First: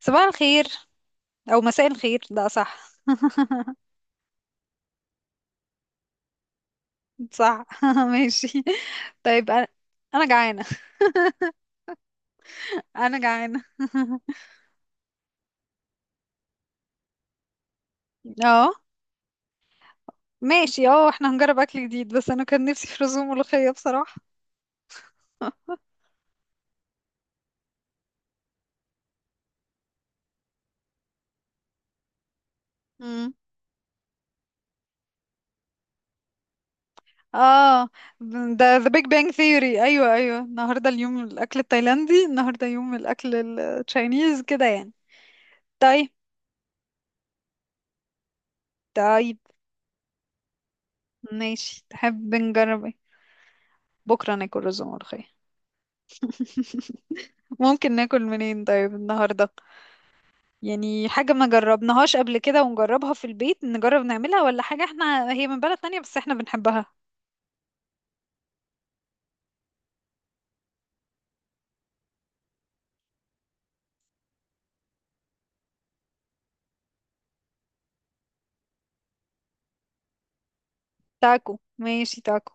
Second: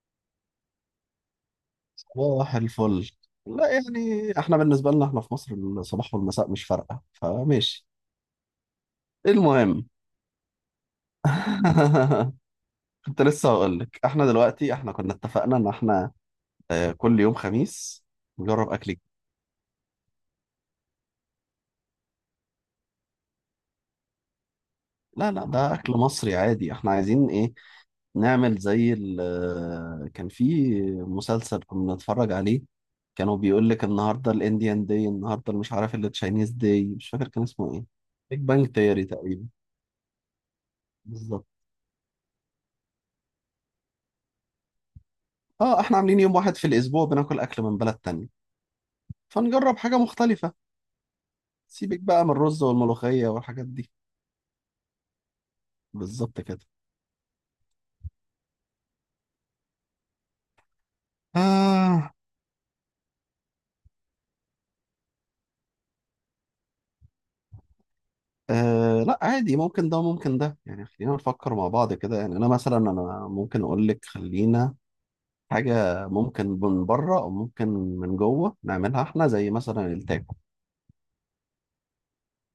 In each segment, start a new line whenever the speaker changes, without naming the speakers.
صباح الخير، او مساء الخير، لا
صباح
صح.
الفل. لا يعني احنا بالنسبة لنا احنا في مصر الصباح والمساء مش فارقة،
صح.
فماشي.
ماشي. طيب، انا
المهم،
انا جعانه. انا
كنت لسه
جعانه.
هقول لك احنا دلوقتي، احنا كنا اتفقنا ان احنا اه، كل يوم خميس نجرب
اه
اكل جديد.
ماشي. اه احنا هنجرب اكل جديد، بس انا كان نفسي في رز وملوخيه بصراحه.
لا لا، ده اكل مصري عادي، احنا عايزين ايه نعمل زي كان في مسلسل كنا بنتفرج عليه،
امم.
كانوا بيقول لك النهارده الانديان داي، النهارده اللي مش عارف اللي تشاينيز داي، مش فاكر كان اسمه ايه.
اه
بيج بانج
ده ذا بيج
تياري
بانج
تقريبا.
ثيوري. ايوه ايوه، النهارده اليوم
بالظبط.
الاكل التايلاندي، النهارده يوم الاكل التشاينيز كده يعني.
اه، احنا
طيب
عاملين يوم واحد في الاسبوع بناكل اكل من بلد تانية،
طيب.
فنجرب حاجة مختلفة.
ماشي،
سيبك بقى من
تحب
الرز
نجرب ايه؟
والملوخية والحاجات دي.
بكره ناكل رز وملوخيه.
بالظبط كده.
ممكن ناكل منين طيب النهارده؟ يعني حاجة ما
آه.
جربناهاش قبل كده ونجربها في البيت، نجرب نعملها، ولا حاجة احنا هي من بلد تانية بس احنا بنحبها.
آه لا عادي، ممكن ده وممكن ده، يعني خلينا نفكر مع بعض كده. يعني انا مثلا، ممكن اقول لك خلينا حاجة ممكن من بره او ممكن من جوه نعملها احنا، زي مثلا التاكو.
تاكو، ماشي تاكو،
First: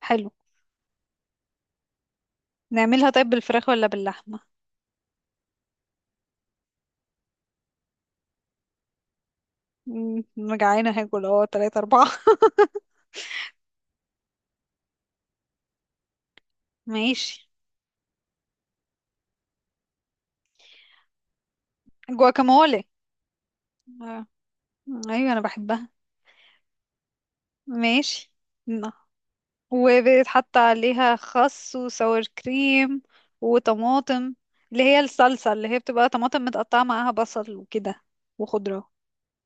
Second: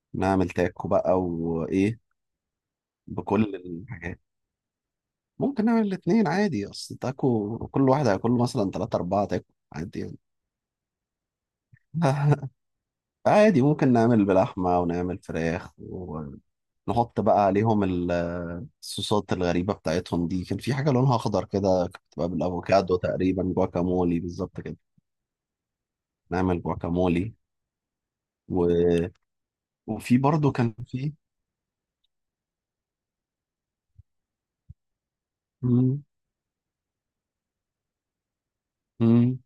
حلو.
نعمل تاكو بقى، وايه؟
نعملها طيب
بكل
بالفراخ ولا
الحاجات.
باللحمة؟
ممكن نعمل الاتنين عادي، اصل تاكو كل واحد هياكل له مثلا تلاتة اربعة تاكو، عادي يعني.
مم، أنا جعانة هاكل تلاتة أربعة.
عادي، ممكن نعمل بلحمة ونعمل فراخ، ونحط بقى
ماشي.
عليهم الصوصات الغريبة بتاعتهم دي. كان في حاجة لونها أخضر كده، كانت بتبقى
جواكامولي.
بالأفوكادو تقريبا. جواكامولي
آه،
بالظبط كده.
أيوة أنا بحبها.
نعمل جواكامولي
ماشي. ن-
و... وفي برضو
وبيتحط
كان في.
عليها خس وسور كريم وطماطم، اللي هي الصلصة، اللي هي
مم.
بتبقى طماطم متقطعة معاها بصل وكده، وخضرة.
مم.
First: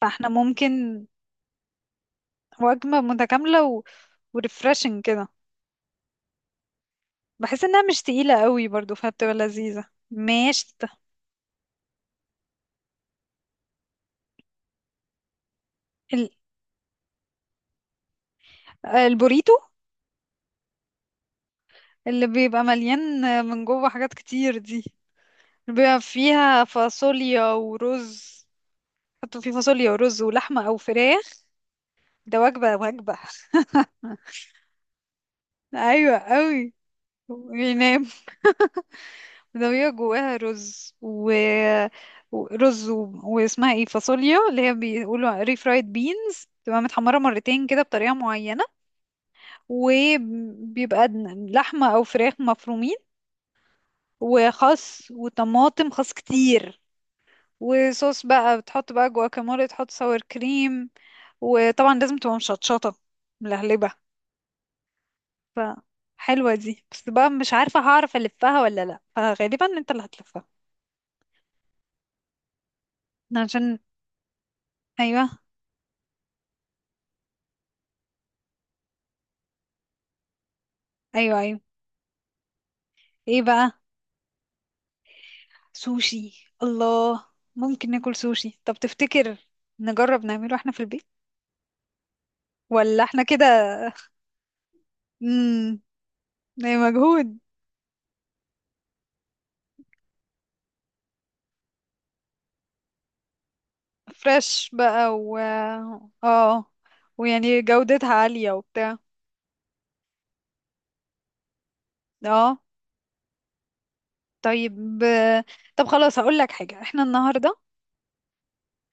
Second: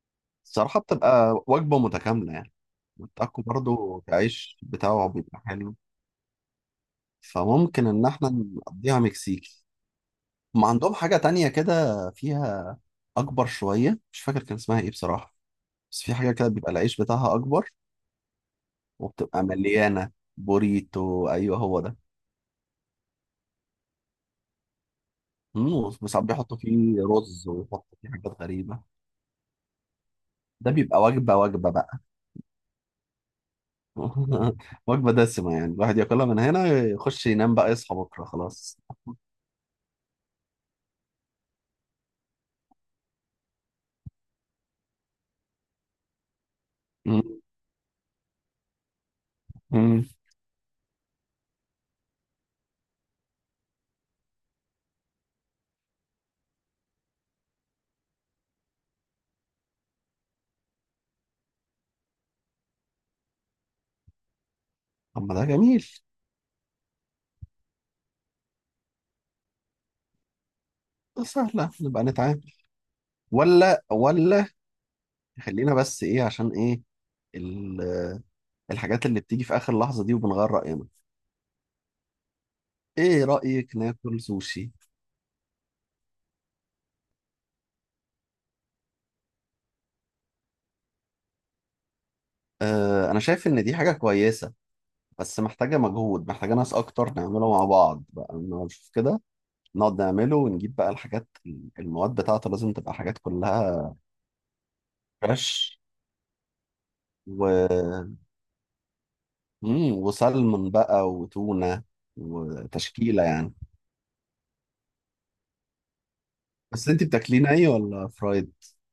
فاحنا
الصراحة
ممكن.
بتبقى وجبة متكاملة يعني.
وجبة
والتاكو
متكاملة و...
برضو العيش
وريفرشنج
بتاعه
كده.
بيبقى حلو،
بحس انها
فممكن
مش
إن إحنا
تقيلة قوي برضو،
نقضيها
فبتبقى
مكسيكي.
لذيذة.
ما
ماشي.
عندهم حاجة تانية كده فيها أكبر شوية، مش فاكر كان اسمها إيه بصراحة، بس في
ال...
حاجة كده بيبقى العيش بتاعها أكبر وبتبقى
البوريتو،
مليانة. بوريتو، أيوه هو ده.
اللي بيبقى مليان من جوه حاجات كتير دي، اللي
موز،
بيبقى
وساعات بيحطوا
فيها
فيه
فاصوليا
رز ويحطوا فيه
ورز.
حاجات غريبة.
حطوا فيه فاصوليا ورز ولحمة
ده
او
بيبقى
فراخ.
وجبة وجبة بقى.
ده وجبة وجبة.
وجبة دسمة يعني، الواحد
ايوه
ياكلها من هنا
قوي.
يخش ينام بقى، يصحى
وينام.
بكرة خلاص.
ده بيبقى جواها رز ورز و... واسمها ايه، فاصوليا، اللي هي بيقولوا ري فرايد بينز، تبقى متحمرة
مم.
مرتين كده بطريقة معينة.
مم.
وبيبقى لحمة أو فراخ مفرومين، وخس وطماطم، خس كتير، وصوص بقى، بتحط بقى جواكامولي، تحط ساور كريم، وطبعا لازم تبقى مشطشطة، ملهلبة.
طب ما ده
ف
جميل.
حلوة دي، بس بقى مش عارفة هعرف ألفها ولا لأ، فغالبا انت اللي هتلفها.
ده سهلة نبقى نتعامل،
عشان.
ولا
أيوة
خلينا بس إيه، عشان إيه ال- الحاجات اللي بتيجي في آخر لحظة دي وبنغير رأينا.
أيوة أيوة.
إيه
ايه بقى؟
رأيك ناكل سوشي؟
سوشي، الله. ممكن ناكل سوشي. طب تفتكر نجرب نعمله احنا في البيت ولا
آه، أنا
احنا كده؟
شايف إن دي حاجة كويسة، بس
امم.
محتاجة مجهود، محتاجة
ده
ناس أكتر
مجهود.
نعمله مع بعض بقى، إنه نشوف كده. نقعد نعمله ونجيب بقى الحاجات، المواد بتاعته لازم تبقى حاجات كلها
فريش بقى و
فريش
اه، ويعني جودتها
و...
عالية وبتاع.
وسلمون بقى وتونة
اه
وتشكيلة يعني.
طيب. طب خلاص، هقول لك حاجة،
بس
احنا
أنت بتاكليه
النهاردة.
ني ولا فرايد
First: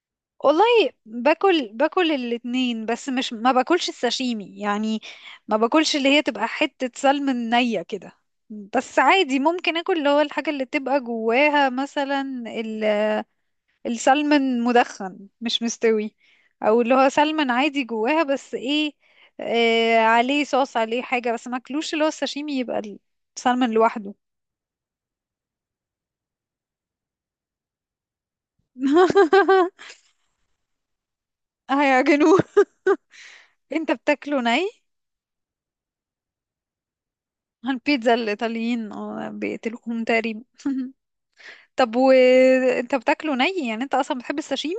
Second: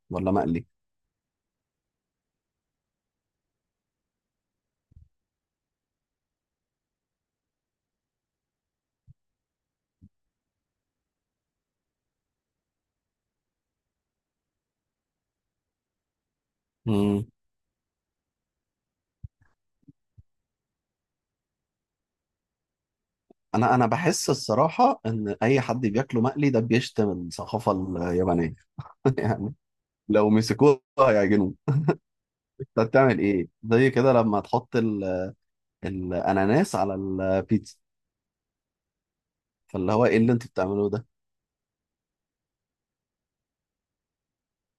ولا
والله،
مقلي؟
باكل الاتنين، بس مش، ما باكلش الساشيمي يعني. ما باكلش اللي هي تبقى حتة سلمون نية كده. بس عادي ممكن اكل اللي هو الحاجة اللي تبقى جواها، مثلا السلمون مدخن مش مستوي. او اللي هو
مم.
سلمون عادي جواها، بس ايه، آه، عليه صوص، عليه حاجة، بس ما اكلوش اللي هو الساشيمي، يبقى السلمون
أنا
لوحده.
بحس الصراحة إن أي حد بياكله مقلي ده بيشتم الثقافة اليابانية. يعني لو مسكوه هيعجنوه.
هيعجنوه.
أنت بتعمل إيه؟ زي
انت
كده لما
بتاكله ني.
تحط الاناناس على البيتزا.
البيتزا الإيطاليين آه،
فاللي
بيقتلوهم
هو ايه اللي
تقريبا.
انتوا بتعملوه ده.
طب وانت بتاكله ني، يعني انت اصلا بتحب الساشيمي؟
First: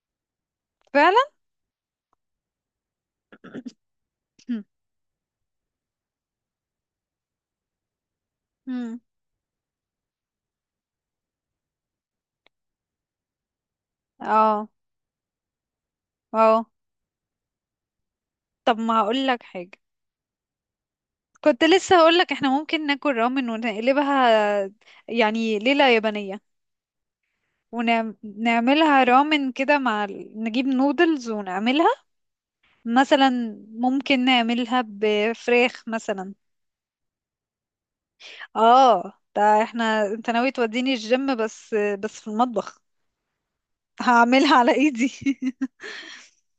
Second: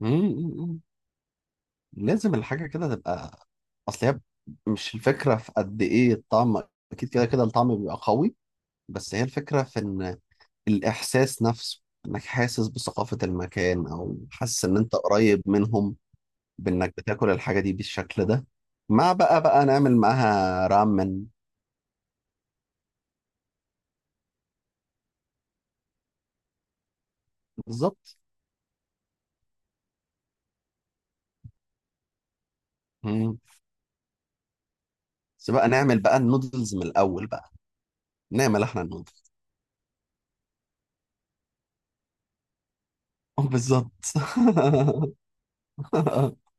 مم، مم، مم.
فعلا.
لازم الحاجه كده تبقى، اصل هي مش الفكره في قد ايه الطعم، اكيد كده كده الطعم بيبقى قوي،
مم.
بس هي الفكره في ان الاحساس نفسه انك حاسس بثقافه المكان، او حاسس
اه
ان انت قريب منهم
اه.
بانك بتاكل الحاجه دي بالشكل ده.
طب ما
مع
هقول
بقى
لك حاجة،
نعمل معاها رامن.
كنت لسه هقولك احنا ممكن ناكل رامن ونقلبها يعني ليلة يابانية.
بالظبط.
ونعملها رامن كده مع نجيب نودلز ونعملها، مثلا
مم.
ممكن نعملها
بس بقى
بفراخ
نعمل بقى
مثلا.
النودلز من الاول بقى، نعمل احنا
اه
النودلز.
ده احنا، انت ناوي توديني الجيم، بس في المطبخ.
آه، بالظبط.
هعملها على ايدي.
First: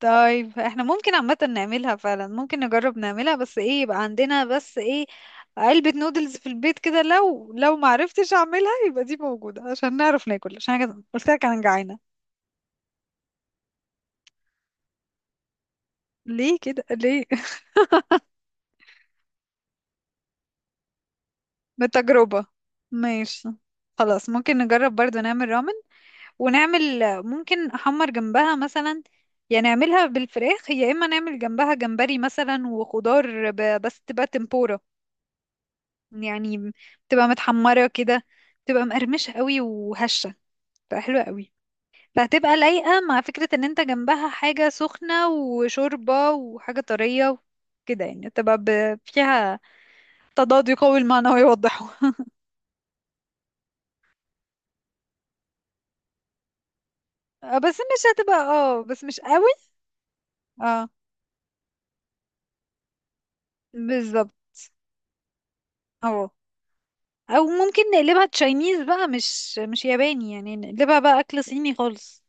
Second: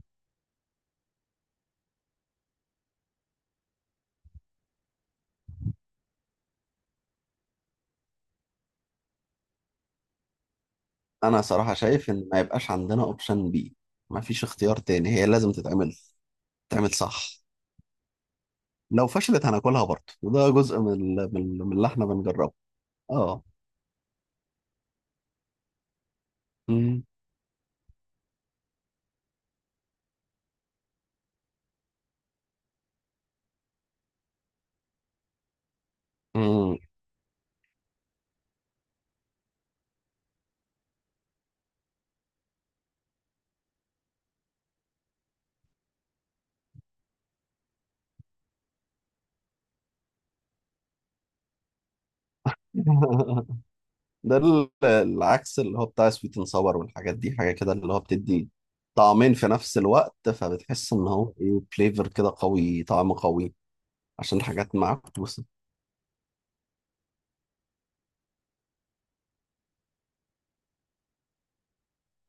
طيب احنا ممكن عامة نعملها، فعلا ممكن نجرب نعملها، بس ايه يبقى عندنا، بس ايه، علبة نودلز في البيت كده، لو معرفتش اعملها يبقى دي موجودة عشان نعرف ناكل، عشان أنا قلت
انا
لك انا
صراحة
جعانة.
شايف ان ما يبقاش عندنا اوبشن بي، ما فيش اختيار تاني، هي لازم تتعمل.
ليه كده
تتعمل
ليه؟
صح. لو فشلت هناكلها برضه، وده جزء من اللي احنا
بالتجربة.
بنجربه. اه.
ماشي. خلاص ممكن نجرب برضو نعمل رامن، ونعمل
مم.
ممكن احمر جنبها مثلا، يعني نعملها بالفراخ، يا اما نعمل جنبها جمبري مثلا وخضار، بس تبقى تمبورا يعني،
مم.
بتبقى متحمرة كده، بتبقى مقرمشة قوي وهشة، بتبقى حلوة قوي، فهتبقى لايقة مع فكرة ان انت جنبها حاجة سخنة وشوربة وحاجة طرية، كده يعني تبقى فيها تضاد يقوي المعنى ويوضحه.
ده العكس اللي هو بتاع سويت اند صور والحاجات دي، حاجة
آه،
كده
بس
اللي هو
مش هتبقى،
بتدي
بس مش
طعمين في
قوي.
نفس الوقت،
اه
فبتحس ان هو ايه، فليفر كده قوي، طعم قوي
بالظبط.
عشان الحاجات معكوسة.
اه، او ممكن نقلبها تشاينيز بقى، مش ياباني، يعني نقلبها بقى اكل صيني خالص.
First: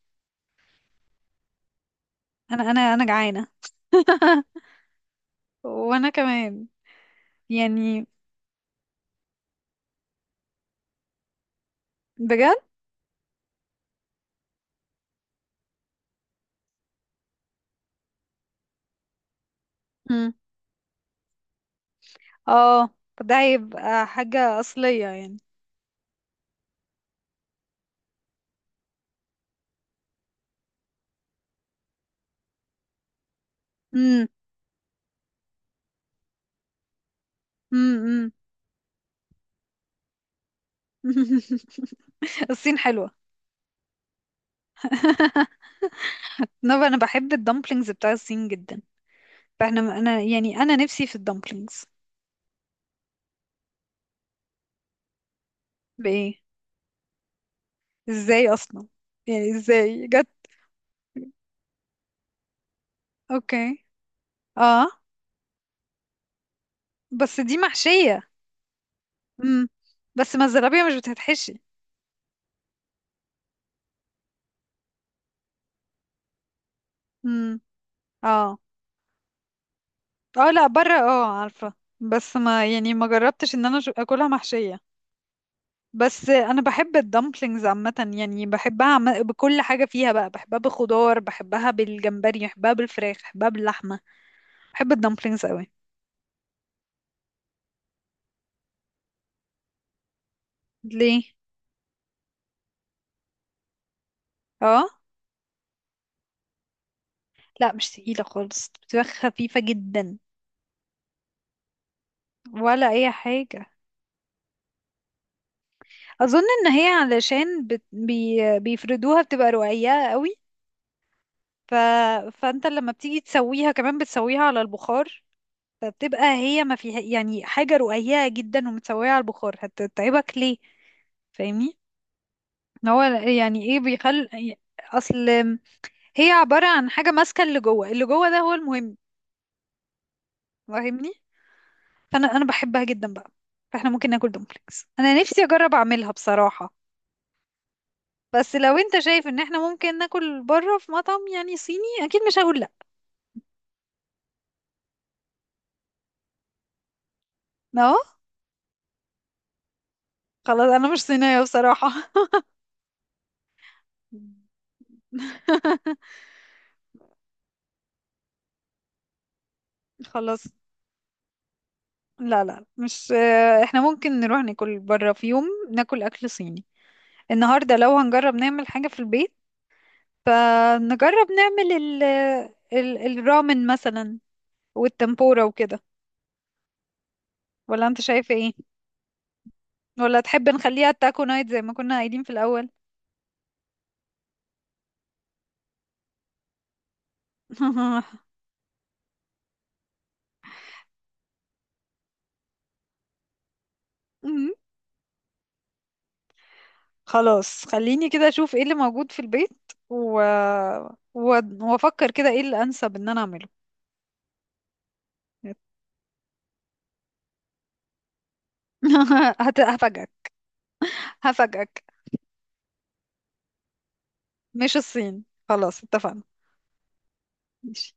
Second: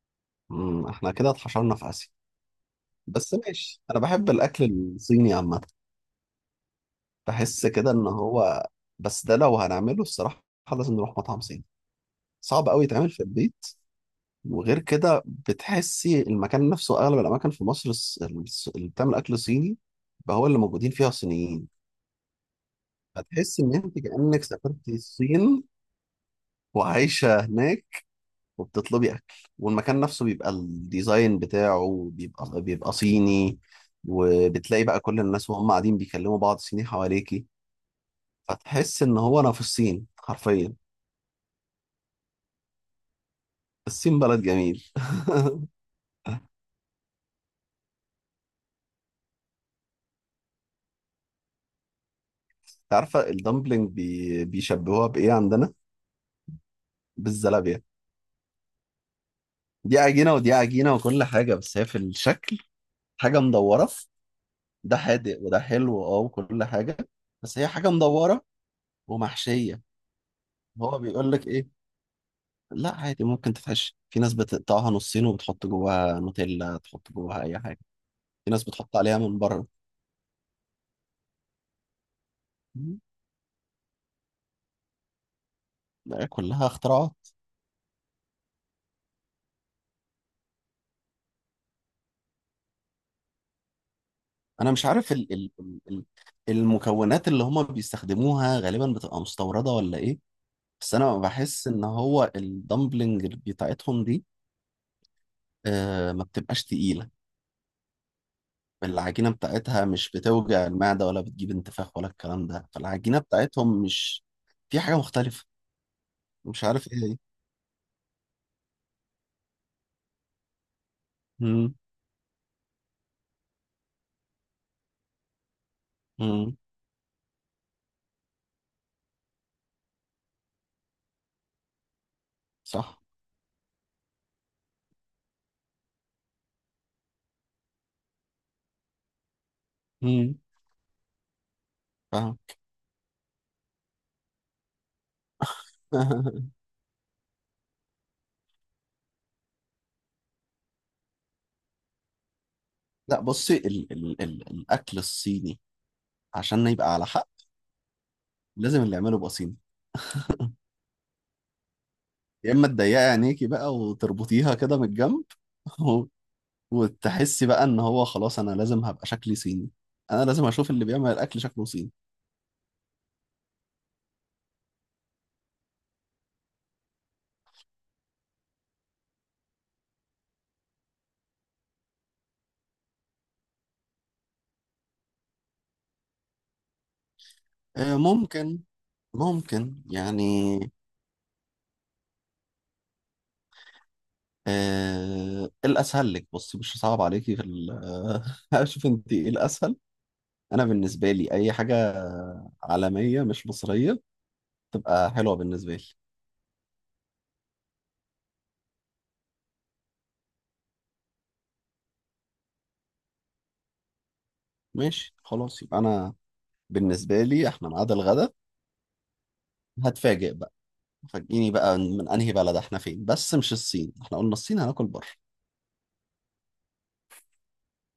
مم، احنا كده اتحشرنا في اسيا.
انا
بس
جعانه.
ماشي، انا بحب الاكل الصيني عامة.
وانا كمان.
بحس كده
يعني
ان هو، بس ده لو هنعمله الصراحه لازم نروح مطعم صيني،
بجد.
صعب قوي يتعمل في البيت. وغير كده بتحسي المكان نفسه، اغلب الاماكن في مصر اللي بتعمل اكل صيني بقى هو اللي موجودين فيها صينيين.
اه، فده
هتحسي ان انت
هيبقى
كانك
حاجة
سافرتي
أصلية يعني.
الصين وعايشه هناك، وبتطلبي اكل، والمكان نفسه بيبقى الديزاين بتاعه بيبقى صيني،
امم.
وبتلاقي بقى كل الناس وهم قاعدين بيكلموا بعض صيني حواليكي،
امم.
فتحس ان هو انا في الصين حرفيا.
الصين حلوة.
الصين بلد جميل.
نبقى، أنا بحب الدمبلينجز بتاع الصين جدا، فاحنا، أنا يعني، أنا نفسي في الدمبلينجز.
عارفة الدمبلينج بيشبهوها بإيه عندنا؟
بإيه؟
بالزلابية.
إزاي أصلا، يعني
دي
إزاي جت؟
عجينة ودي عجينة وكل حاجة، بس هي في الشكل حاجة
أوكي.
مدورة،
اه.
ده حادق وده حلو، اه وكل حاجة،
بس دي
بس هي حاجة
محشية.
مدورة
امم.
ومحشية.
بس ما الزرابية مش
هو بيقول لك
بتتحشي.
إيه؟ لا عادي ممكن تتحشي، في ناس بتقطعها نصين وبتحط جواها نوتيلا، تحط جواها
امم.
أي حاجة، في
اه
ناس بتحط عليها من بره.
اه لا، بره، عارفة، بس ما يعني
م،
ما جربتش ان انا اكلها محشية. بس انا
كلها
بحب
اختراعات.
الدمبلينجز عامه، يعني بحبها، بكل حاجه فيها بقى، بحبها بخضار، بحبها بالجمبري، بحبها بالفراخ، بحبها باللحمه.
انا مش
بحب
عارف
الدمبلينجز قوي.
المكونات اللي هما بيستخدموها غالبا بتبقى مستوردة ولا ايه، بس انا
ليه.
بحس ان هو الدمبلنج بتاعتهم دي
اه
آه ما بتبقاش تقيلة.
لا، مش تقيله خالص، بتبقى
العجينة
خفيفه
بتاعتها مش
جدا.
بتوجع المعدة ولا بتجيب انتفاخ ولا الكلام ده،
ولا اي
فالعجينة
حاجه.
بتاعتهم مش في حاجة مختلفة،
اظن
مش
ان هي
عارف ايه هي.
علشان بيفردوها، بتبقى رقيقه قوي. ف...
مم.
فانت لما بتيجي تسويها كمان بتسويها على البخار، فبتبقى
مم.
هي ما فيها يعني حاجه رقيقه جدا، ومتسويه على البخار، هتتعبك ليه؟ فاهمني. هو
صح.
يعني ايه بيخل، اصل هي عبارة عن حاجة ماسكة، اللي جوه، اللي جوه ده هو المهم.
مم.
فاهمني. فانا
فاهم.
انا بحبها جدا بقى. فاحنا ممكن ناكل دومبلينجز، انا نفسي اجرب اعملها بصراحة. بس لو انت شايف ان احنا ممكن ناكل بره في مطعم يعني صيني، اكيد مش هقول لا.
لا بصي، ال ال ال الأكل الصيني عشان يبقى على حق
اه.
لازم اللي يعمله يبقى صيني.
خلاص، انا مش صينية بصراحة.
يا اما تضيقي عينيكي بقى وتربطيها كده من الجنب. وتحسي بقى ان هو خلاص انا لازم هبقى شكلي صيني، انا لازم
خلاص.
اشوف اللي بيعمل الاكل شكله صيني.
لا لا، مش، احنا ممكن نروح ناكل بره في يوم، ناكل اكل صيني. النهارده لو هنجرب نعمل حاجة في البيت، فنجرب نعمل ال الرامن مثلا، والتمبورا وكده. ولا
آه،
انت شايفة ايه؟
ممكن، ممكن
ولا تحب
يعني.
نخليها تاكو نايت زي ما كنا قايلين في الأول؟
آه، إيه الاسهل لك؟ بصي مش صعب عليكي في آه، اشوف انت ايه الاسهل. انا بالنسبه لي اي حاجه عالميه مش مصريه
مم.
تبقى حلوه بالنسبه لي.
خلاص، خليني كده اشوف ايه اللي موجود في البيت و... و... وافكر كده ايه اللي انسب ان انا اعمله.
ماشي خلاص، يبقى انا بالنسبه لي احنا ميعاد الغدا.
هفاجئك.
هتفاجئ بقى. فاجئيني
هفاجئك،
بقى من انهي بلد احنا، فين، بس مش الصين، احنا قلنا الصين
مش
هناكل بره.
الصين، خلاص اتفقنا. ماشي.